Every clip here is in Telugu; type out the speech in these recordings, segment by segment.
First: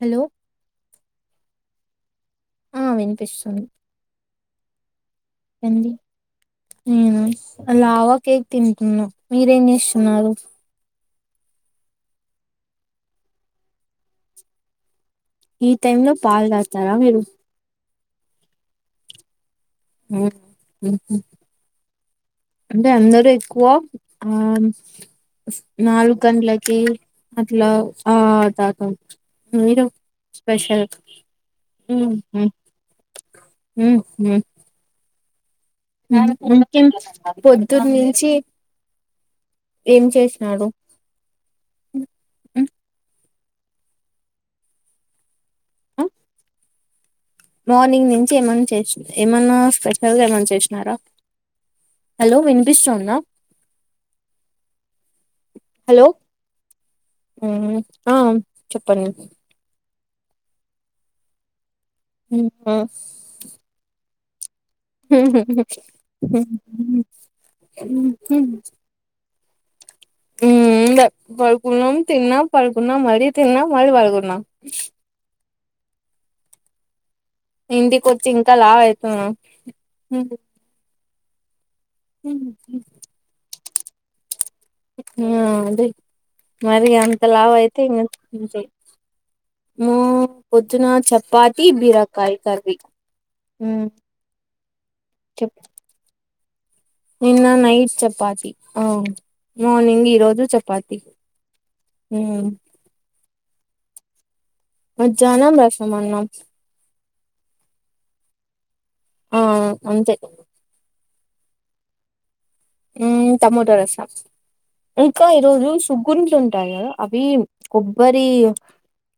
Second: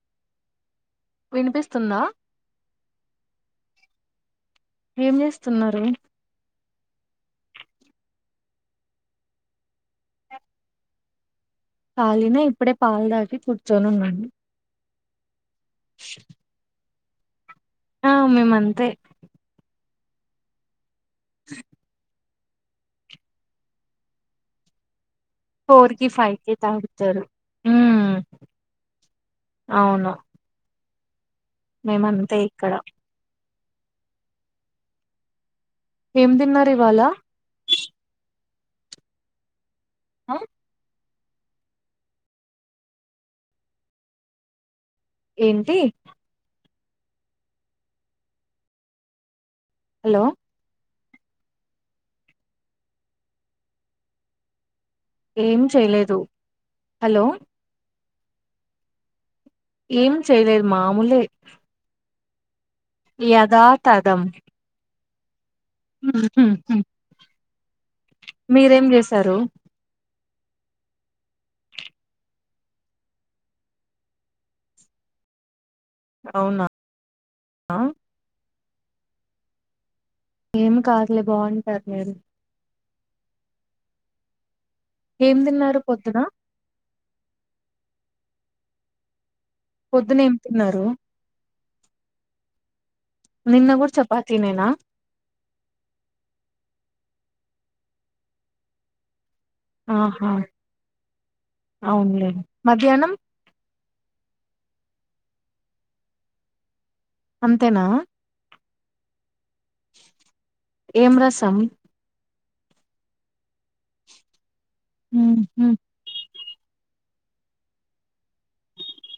హెలో విన్ పిస్తుఉందా ఆ వినిపిస్తుంది ఏం చేస్తున్నారు ఎందుక్ నేనా లావా కేక్ తింటున్నా మీరేం చేస్తుఉన్నారు కాలిన అయి ఇప్పుడే పాల్ దాకి కూర్చొని ఉన్నా ఈ టైమ్ లో పాల్ దాగుతారా మీరు ఆ మేమ్ అంతే మ్ ఉహు అంటే అందరూ ఎక్కువ ఆ ఫోర్ కి నాలుగు ఫైవ్ కి గంటలకి తాగుతారు అట్లా ఉమ్ ఆ తాట మీరు స్పెషల్ మేముంతే ఇక్కడ ఉ ఉ ఏం తిన్నారు ఇంకే ఇవాళ పొద్దున్న నుంచి ఏం ఆ? చేసినాడు ఏంటి ఆ? మార్నింగ్ నుంచి ఏమన్నా చేసిన ఏమన్నా హలో స్పెషల్గా ఏమన్నా చేసినారా హలో వినిపిస్తుందా ఏం హలో చేయలేదు హలో మ్మ్ ఆ చెప్పండి ఏం చేయలేదు మామూలే ఉ హు యదాతదం ఉ హు నో సౌండ్ పడుకున్నాం తిన్న పడుకున్నా మళ్ళీ తిన్న మళ్ళ పడుకున్నా అవునా ఇంటికి వచ్చి ఇంకా లావుఅయితున్నా ఏం కావలే బాగుంది ఉ హు ఆ ఏం తిన్నారు అదే పొద్దున మరి అంత లావు అయితే ఇంకా అంతే పొద్దున ఏం తిన్నారు పొద్దున చపాతి బీరకాయ కర్రీ నిన్న మ్మ్ గూడ చపాతినేనా చెప్ నిన్న నైట్ చపాతి ఆ మార్నింగ్ ఆహా ఈరోజు చపాతి ఊ అవునులే మధ్యాహ్నం మధ్యాహ్నం రసం అన్నం అంతేనా ఆ అంతే ఏం రసం ఉ టమోటా రసం ఇంకా ఈ ఉహు రోజు సుగ్గుంట్లుంటా అవి కొబ్బరి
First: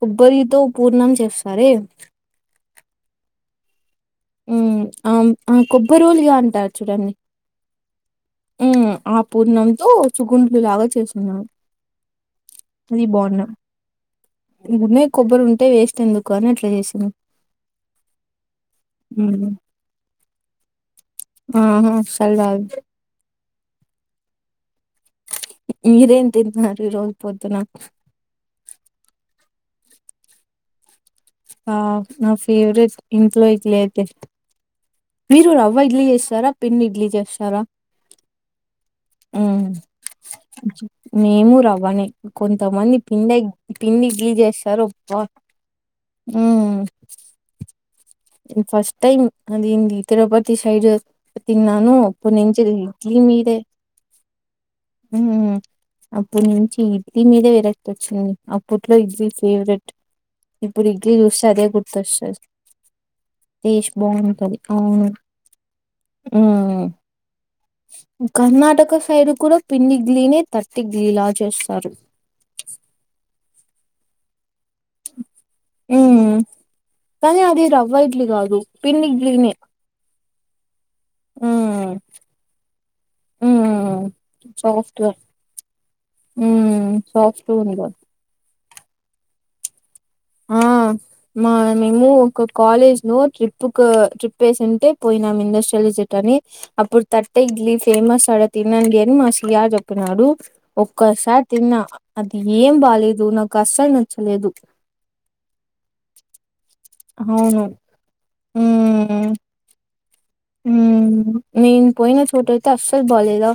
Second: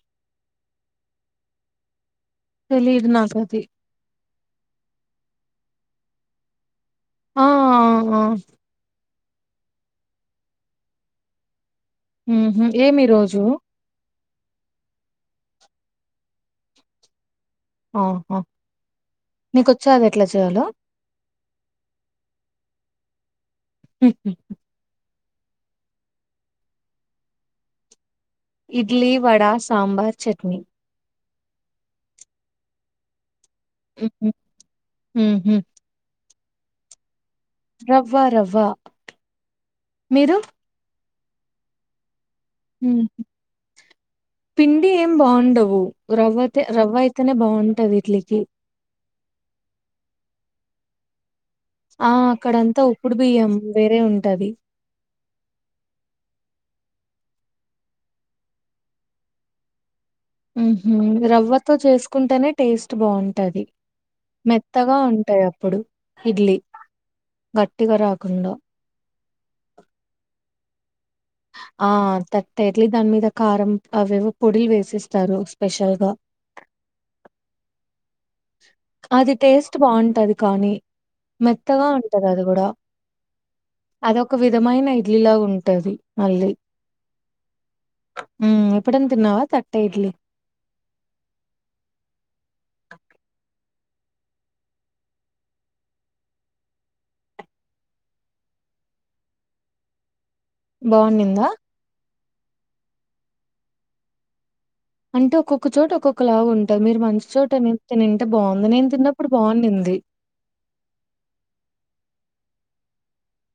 కొబ్బరితో పూర్ణం చెస్తారే తెలీదు నాకు అది ఉ ఆ ఆ కొబ్బరులుగా ఉంటారు చూడండి ఆ ఆ ఆ పూర్ణంతో చుగుండ్లు లాగా చేస్తున్నాను ఏమి అది రోజు బాగున్నా ఉన్నాయి కొబ్బరు ఉంటే వేస్ట్ ఎందుకు అని అట్లా చేసింది ఆహా ఉమ్. నీకుచ్చా ఎట్లా చేయాలో ఆహా అసలు రాదు ఉ ఉ మీరేం తింటున్నారు ఈ రోజు పొద్దున ఇడ్లీ వడా సాంబార్ చట్నీ ఆ నా ఫేవరెట్ ఇంట్లో ఇడ్లీ అయితే ఉహు మీరు ఉహు రవ్వ ఇడ్లీ చేస్తార పిండి ఇడ్లీకి చేస్తారు రవ్వ రవ్వ మీరు మేము రవ్వని కొంతమంది ఉహు. పిండి పిండి ఇడ్లీ చేేస్తారు పిండి ఏం అనే బాగుంటంది ఫస్ట్ టైమ్ అది ఇ తిరుపతి సైడ్ తిన్నాను ఆ అప్పు నుంచి అక్కడంతా ఉప్పుడు ఇడ్లీ బియ్యం మీదే వేరే ఉంటది అప్పటి నుంచి ఇడ్లీ మీదే విరక్తి వచ్చింది అప్పట్లో ఇడ్లీ ఫేవరెట్ ఇప్పుడు ఉహు ఇడ్లీ చూస్తే అదే రవ్వతో గురస్తది చేసుకుంటేనే టేస్ట్ బాగుంటది టెస్ట్ బాగుంటది మెత్తగా ఉమ్ ఉంటాయి అప్పుడు ఉ ఇడ్లీ గట్టిగా రాకుండా కర్ణటక సైడ్ కూడా పిన్నిఇడ్లీ నే తట్ట ఆ తట్టాఇడ్లీ దాని మీద కారం అవి ఇవ్ పొడిలు వేసిస్తారు స్పెషల్గా మ్మ్ కానీ అది రవ్వ ఇడ్లీ కాదు పిండి అది ఇడ్లీనే టేస్ట్ బాగుంటది కానీ మెత్తగా మ్మ్ ఉంటాది అది కూడా ఉమ్ అదొక విధమైన సాఫ్ట్గా ఇడ్లీలా ఉంటది మళ్ళీ పెంగా ఎప్పుడ తిన్నావా తట్టాఇడ్లీ ఆ మా మేము ఒక కాలేజ్ లో ట్రిప్ ట్రిప్ ట్రిపేసుంటే పోయినాం ఇండస్ట్రియల్ జట్ అని అప్పుడు తట్ట ఇడ్లీ ఫేమస్ ఆడ తినండి అని మా సియా చెప్పినాడు ఒక్కసారి బాగుండిందా? తిన్నా అది ఏం బాలేదు నాకు అస్సలు నచ్చలేదు అంటే ఒక్కొక్క చోట ఒక్కొక్క లాగా ఉంటంది త మీరు మంచి చోట అవును తినినుంటే బాగుండుంది నేను తిన్నప్పుడు బాగుండింది. మ్ నేను పోయిన చోట అయితే అస్సలు బాలేదా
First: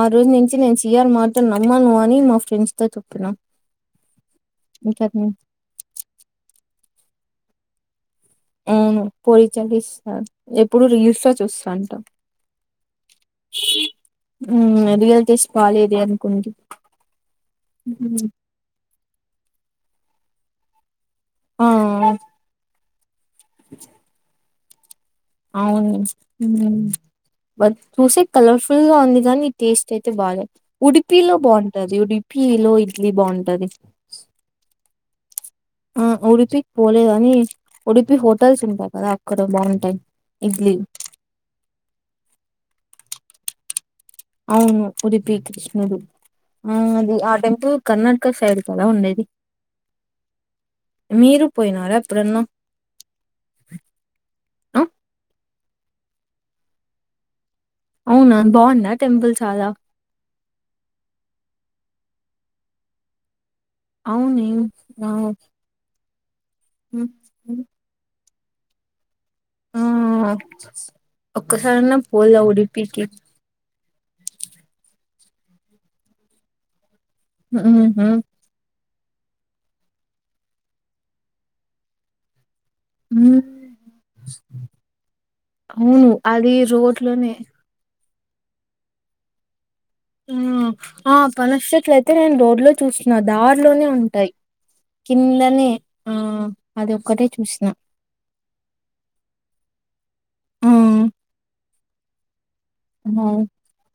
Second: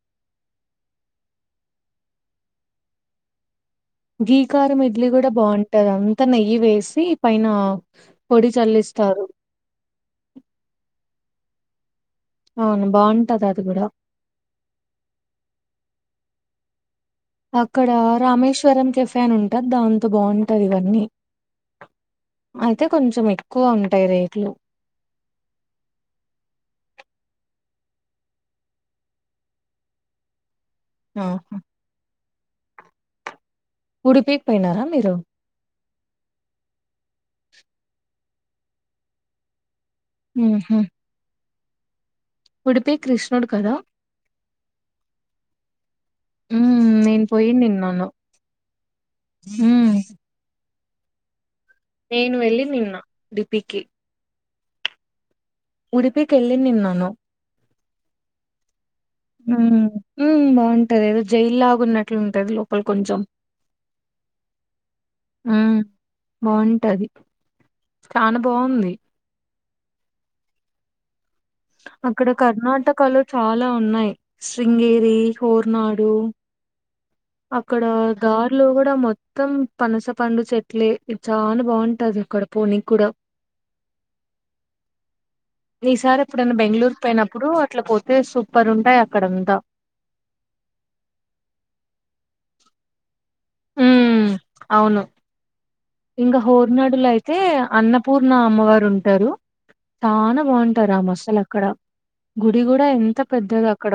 ఆ రోజు నుంచి నేను చియర్ మాటాలు నమ్మను. అని మా ఫ్రెండ్స్ తో చెపిన గీకారం ఇడ్లీ కూడా బాగుంటది అంతా నెయ్యి వేసి పైన పొడి అవును చల్లిస్తారు పొడి చలిస్తారు. ఎప్పుడు రీల్స్ లో చూస్తాంట అవును బాగుంటది అది కూడా ఉ అదిగలే టెస్ట్ బాలేదే అనుకుంది అక్కడ రామేశ్వరం కెఫెన్ అని ఉంటాది దాంతో బాగుంటది ఇవన్నీ ఆ అయితే కొంచెం ఎక్కువ ఉంటాయి రేట్లు అవును మ్ బట్ చూస్తే కలర్ఫుల్ గా ఉంది కానీ టేస్ట్ అయితే బలే ఉడిపిలో ఆహా! బాగుంటది ఉడిపి లో ఇడ్లీ బాగుంటది ఉడిపికి పోయినారా మీరు? ఆ ఉడిపికి పోలేదని ఉడిపి హోటల్స్ ఉంటాయి కదా అక్కడ బాగుంటాయి ఇడ్లీ ఉహు ఉడిపి కృష్ణుడు కదా అవును ఉడిపి కృష్ణుడు ఆ హ్మ్. అది నేను ఆ పోయింది టెంపుల్ కర్ణాటక సైడ్ కదా ఉండేది ఊ మీరు పోయినారా ఎప్పుడన్న వెళ్ళింది నిన్న ఉడిపికి. ఉడిపి కి వెళ్లినినాను అవునా బాగుందా టెంపుల్ చాలా హ్మ బాగుంటది ఏదో జైలులాగాన్నట్లుంటది లోపల కొంచెం అవునే బవ్ హ్మ్. బాగుంటది చానా బాగుంది ఆ ఒక్కసారన్నా అక్కడ పోలా ఉడిపికి కర్ణాటక లో చాలా ఉన్నాయి. శృంగేరి, హోర్నాడు. అక్కడ ఉమ్మ్, దార్ లో కూడా మొత్ మొత్తం పనసపండు చెట్లే ఇది చాలా బాగుంటది అక్కడ పోనీకి కూడా హ్ ఈసారి ఎప్పుడైనా బెంగళూరు పోయినప్పుడు అట్ల పోతే సూపర్ ఉంటాయి అక్కడంతా ఆ పనస చెట్లు అయితే నేను రోడ్ లో చూసిన దా ఉమ్ ఉంటాయి అవును కిందనే ఆ ఇంకా అది హోర్నాడులో ఒక్కటే అయితే చూసిన అన్నపూర్ణ అమ్మవారు ఉంటారు చానా ఆ బాగుంటాది రా మసాల అక్కడ గుడి కూడా ఆ, ఎంత పెద్దది అక్కడ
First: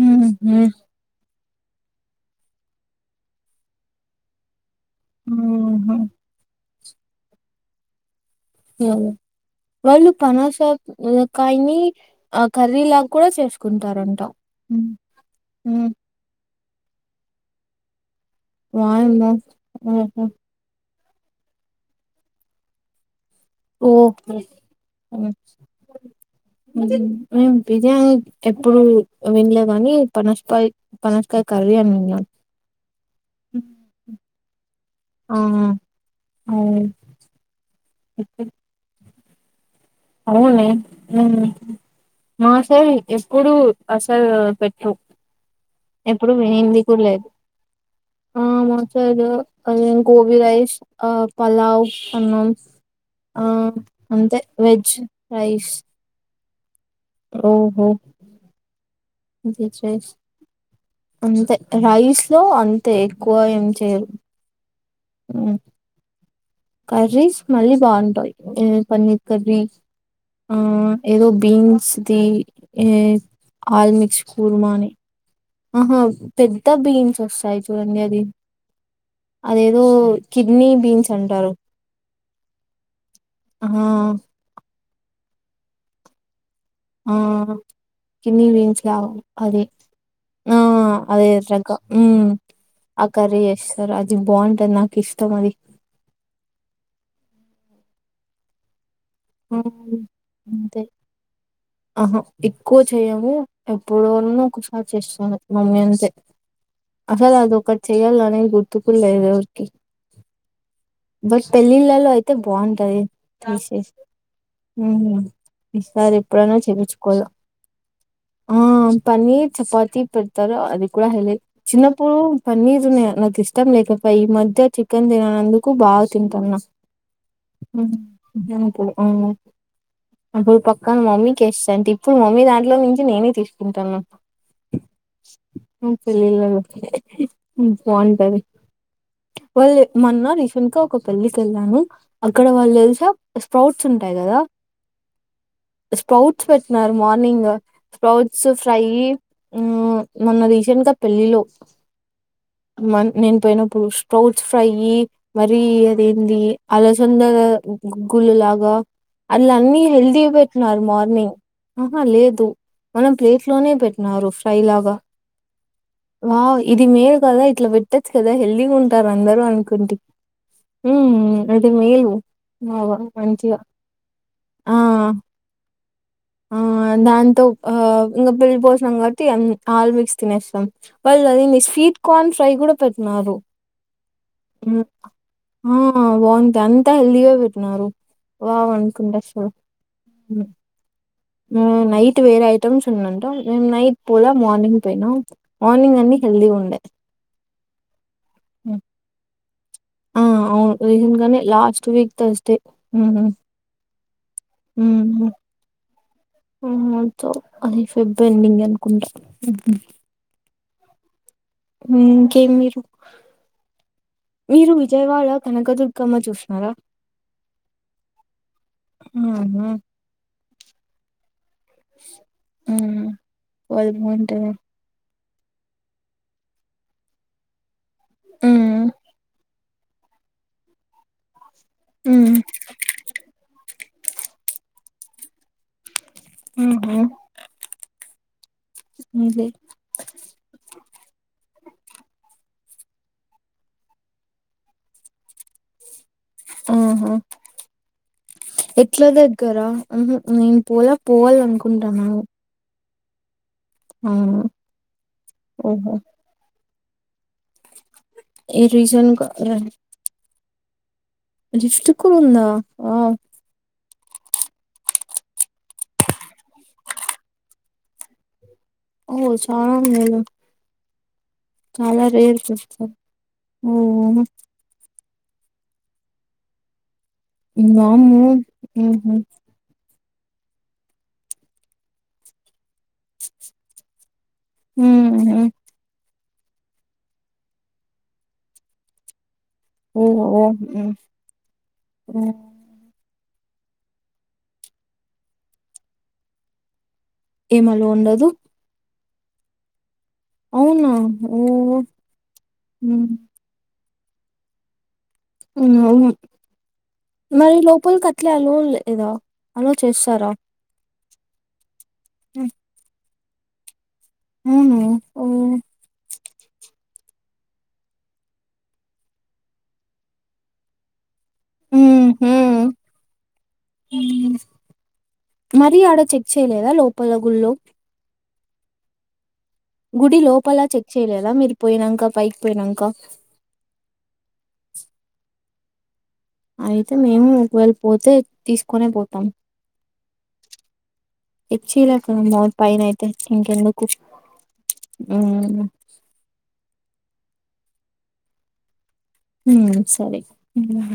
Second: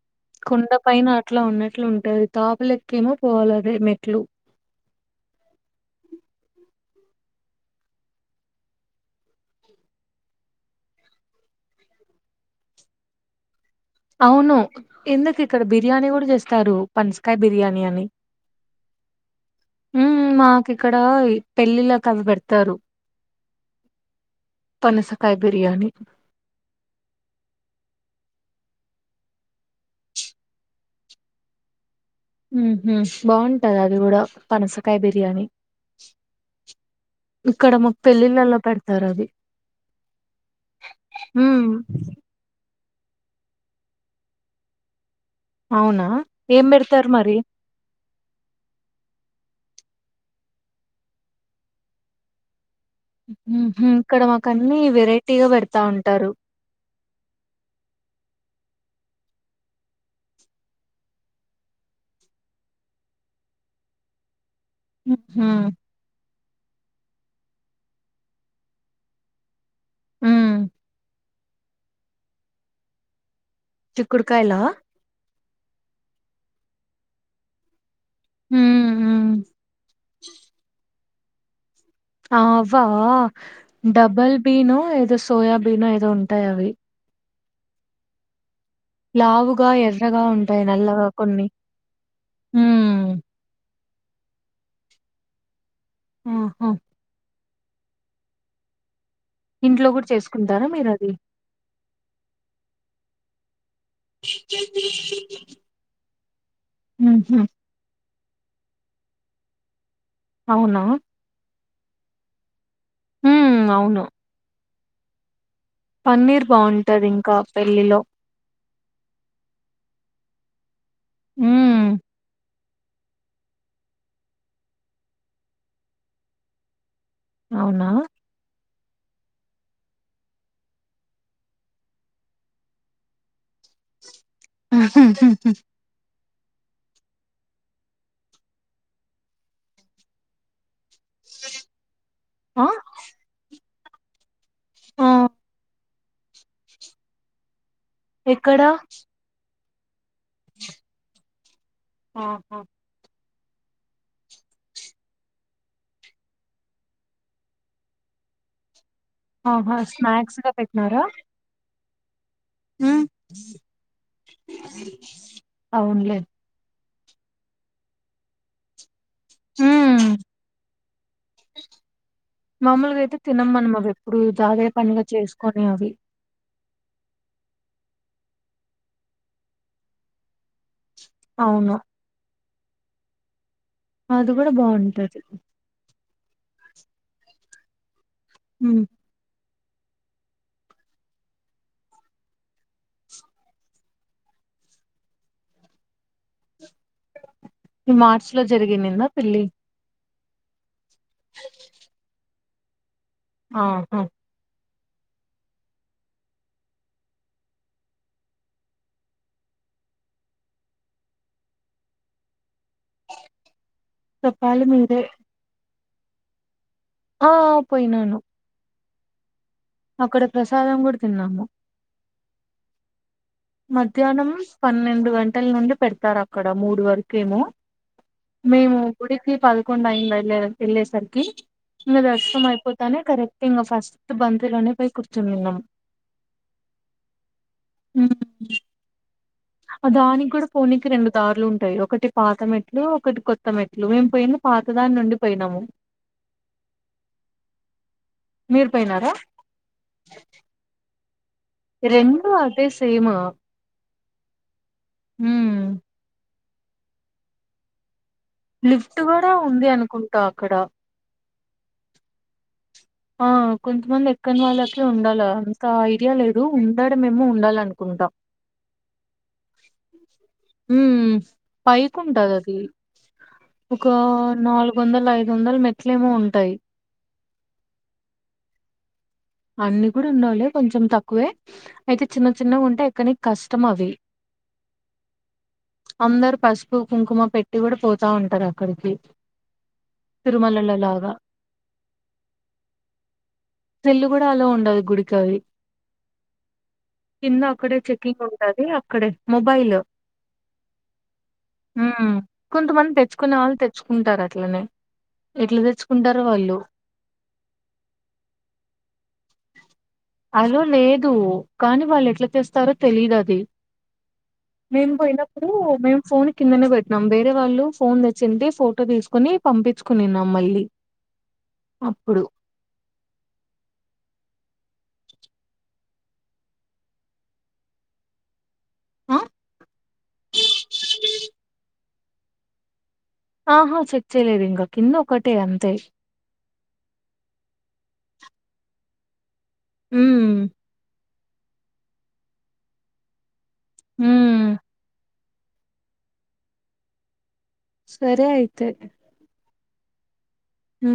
ఉమ్మ్, ఉమ్మ్, కొండా పైన అట్లా ఉన్నట్లు ఉంటది తాపల ఎక్కేమో పోవాలదే మెట్లు ఊ హ్మ్మ్ ఏం వాళ్ళు పనాసా కాయని ఆ కర్రీ లాగా కూడా చేసుకుంటారు అవును ఎందుకు ఇక్కడ బిర్యానీ కూడా చేస్తారు. పనసకాయ బిర్యానీ అని వాయమ్మో మర్ ఉమ్ మాకు ఇక్కడ పెళ్ళిళ్ళకు అవి పెడతారు ఓకే ఉమ్ పనసకాయ బిర్యానీ బి బిరియాని ఎప్పుడు వినలే గాని పనస్కాయ్ పనస్కాయ కర్రీ అని విన్న ఊ హ్మ్ బాగుంటది అది కూడా పనస కాయ ఆ బిర్యానీ ఇక్కడ మాకు పెళ్ళిళ్ళలో పెడతారు అది అవునే ఉమ్ మా సైడ్ ఎప్పుడు అసలు పెట్టరు అవునా ఎప్పుడు ఏం వినింది కూడ పెడతారు లేదు మరి ఆ మా సైడ్ అదేంది గోబి రైస్ ఆ పలావ్ అన్నాం ఆ ఉహు ఇక్కడ అంతే మాకు అన్ని వెజ్ వెరైటీగా రైస్ పెడతా ఉంటారు ఓహో అంతే రైస్ లో అంతే ఎక్కువ ఏం చేయరు ఉ హ్మ్మ్ కర్రీస్ మళ్ళీ బాగుంటాయి పన్నీర్ కర్రీ ఉమ్ ఆ ఏదో బీన్స్ ది ఆల్మిక్స్ చిక్కుడుకాయలా కూర్మాని ఆహా పెద్ద బీన్స్ వస్తాయి చూడండి అ ఉమ్ ఉమ్ అదేదో కిడ్నీ బీన్స్ అంటారు ఆ అవా ఆ డబల్ బీన్ ఏదో సోయా బీన్ ఏదో ఉంటాయి అవి ఆ కిడ్నీ బీన్స్ అదే లావుగా ఎర్రగా ఆ ఉంటాయి నల్లగా అదే కొన్ని రక ఉ ఆ ఉమ్ కరి ఎస్ స అది బాగుంటది నాకు ఇష్ట మది ఆహా ఇంట్లో కూడా చేసుకుంటారా అంతే మీరు అది ఆహా ఎక్కువ చెయము ఎప్పుడన ఒకసారి చేస్తున్నారు మమ్మీ అంతే అసలు ఉహు అదిఒకటి చెయాల గుర్తుకూడలేదు ఎవరికి అవునా బట్ పెళ్ళిళ్ళలో అయితే బాగుంటది ఉమ్ తీసే అవును ఉహ్మ్ ఈసారి పన్నీర్ ఎప్పుడైనా బాగుంటది చేపిచ్చుకోవల ఇంకా పెళ్ళిలో ఆ పన్నర్ చెపాతి పెడతారు అది కూడా హైలెట్ ఉమ్ చిన్నప్పుడు పన్నీర్ని నాకు ఇష్టం లేకపోయి ఈ మధ్య చికెన్ తిననందుకు బాగా తింటున్నా అవునా ప్పువు అప్పుడు పక్కన మమ్మీకి ఇస్త అంటే ఇప్పుడు మమ్మీ దాంట్లో నుంచి నేనే తీసు ఆ పెళ్ళి బాగుంటది వాళ్ళు మొన్న రీసెంట్ ఒక పెళ్లికి వెళ్ళాను అక్కడ ఆ వాళ్ళు తెలిసా స్ప్రౌట్స్ ఉంటాయి కదా ఆ స్ప్రౌట్స్ పెట్టిన మార్నింగ్ స్ప్రౌట్స్ ఎక్కడ ఫ్రై మొన్న రీసెంట్ గా పెళ్ళిలో ఆహా మ నేను పోయినప్పుడు స్ట్రౌట్ ఫ్రై మరి అదేంది అలసంద గుగ్గులు లాగా అలా ఆహా, అన్ని హెల్తీ స్నాక్స్ గా పెట్టినారు పెట్టినారా మార్నింగ్ ఆహా లేదు దు మ్మ్. మనం ప్లేట్ లోనే పెట్నారు ఫ్రై లాగా అవునులే వావ్ ఇది మేలు కదా ఇట్లా పెట్టచ్చ కదా హెల్ది ఉ అందరూ అనుకుండి మ్మ్. మ్మ్ అది మేలు బాగా మామూలుగా అయితే తినం మంచిగా మనం అవెప్పుడు అదే పనిగ ఆ చేసుకొని అవి ఆ దాంతో హా ఇంకా పెళ్ళి భోజనం కాబట్టి ఆల్ మిక్స్ తినేస్నామ్ బల్ అనింది అవును స్వీట్ కార్న్ ఫ్రై కూడా పెట్నారు అదిగుడా బాగుంటది ఆ బాగుంటాయి అంతా హెల్దీగా పెట్నరు వావ్ మ్మ్. అనుకుంటే అసలు అ నైట్ వేరే ఐటమ్స్ ఉన్నాంట మేము నైట్ పొల మార్నింగ్ పోయినాం మార్నింగ్ అన్ని హెల్ది ఉండే ఈ మార్చ లో హ్మ్. జరిగిన్నింనదా పెళ్లి ఆ అవును రీసెంట్ గానే లాస్ట్ వీక్ థర్సడే ఆ హ మ్మ్ హు ఆ అది ఫెబ్ ఎండింగ్ అనుకుంటా మ్మహు ఇంకే మీరు చెప్పాలి మీరు మీరే విజయవాడ కనకదు క్కమ్మ చూష్ణారా ఆ పోయినాను మ్మ్ హు అక్కడ ప్రసాదం కూడా తిన్నాము మ్మహు మధ్యాహ్నం పన్నెండు గంటల నుండి పెడతారు అక్కడ మూడు వరకేమో మేము ఉమ్ గుడికి పదకొండు అయ్యింది వెళ్ళ వెళ్ళేసరికి ఇంకా ఉమ్ దర్శనం అయిపోతానే కరెక్ట్ ఇంకా ఫస్ట్ బంతిలోనే పోయ్ కూర్చునిన్నాము మ్మ్ హు మ్మ్ దానికి కూడా పోనీకి రెండు దారులుంటాయి ఒకటి పాతం మెట్ ట్లు ఒకటి కొత్త మెట్లు మేము పోయింది పాతదాని నుండి పోయినాము ఆహా మీరు ఎట్లా పోయినారా దగ్గరా మ్మహు నేను పోల పోవాలనుకుంటున్నాను రెండు అదే సేమ్ మ్మ్ ఉమ్ ఓహో ఈ లిఫ్ట్ రీజన్ కూడా ఉంది అనుకుంటా అక్కడ లిఫ్టకు ఉందా వావ్ ఆ కొంతమంది ఎక్కన్ వాళ్ళకి ఉండాలి అంత ఐడియా లేదు ఉండడమేమో ఉండాలనుకుంటాం ఓ చాలా మేలు మ్మ్ చాలా రేర్ పైకింటదది చూస్తా ఓ ఒక నాలుగు వందల ఐదు ఐదు వందలు మెట్లేమో ఉంటాయి ఇంగ అవును మ్మహు అన్ని కూడా ఉండవులే కొంచెం తక్కువే అయితే చిన్న చిన్నగా ఉంటేయి కానీ కష్టం అవి ఉహు అందరు పసుపు కుంకుమ పెట్టి కూడా పోతా ఉంటారు అక్కడికి ఓహో ఓహో తిరుమలలో లాగా ఉమ్మ్ సెల్లు కూడా ఆలో ఉండదు గుడికావి కింద ఏం అక్కడే అలో చెకింగ్ ఉండదు ఉంటది అక్కడే మొబైల్ అవునా ఓ మ్మ్ కొంతమంది ఉమ్ తెచ్చుకునే వాళ్ళు తెచ్చ చ్చుకుంటారు అట్లనే ఎట్లా మ్మ్ అవును తెచ్చుకుంటారో వాళ్ళు మరి లోపల కట్ట అట్లే అలో లేదా అలో చేస్తారా కు కానీ వాళ్ళు ఎట్లా చేస్తారో తెలీదు అది అవును మేము పోయినప్పుడు ఉహు మేము ఫోన్ కిందనే పెట్నాం వేరే వాళ్ళు ఫోన్ తెచ్చి ఫోటో తీసుకోని పంపించుకునిన్నాం మళ్ళీ, అప్పుడు మరిీ ఆడ చెక్ చేయలేదా లోపల గుళ్లో ఆ పోయినాంకా పైకి పోయినాంకా, ఆహా చెక్ చెయలేదు ఇంకా కింద ఒకటే అంతే అయితే మేము ఒకవేళ పోతే తీసుకునే పోతాం, ఊ ఇచ్చి ఇలే కా పైన అయితే ఇంకెందుకు, ఉమ్ ఉహు సరే అయితే ఉ సరే ఉమ్ ఉ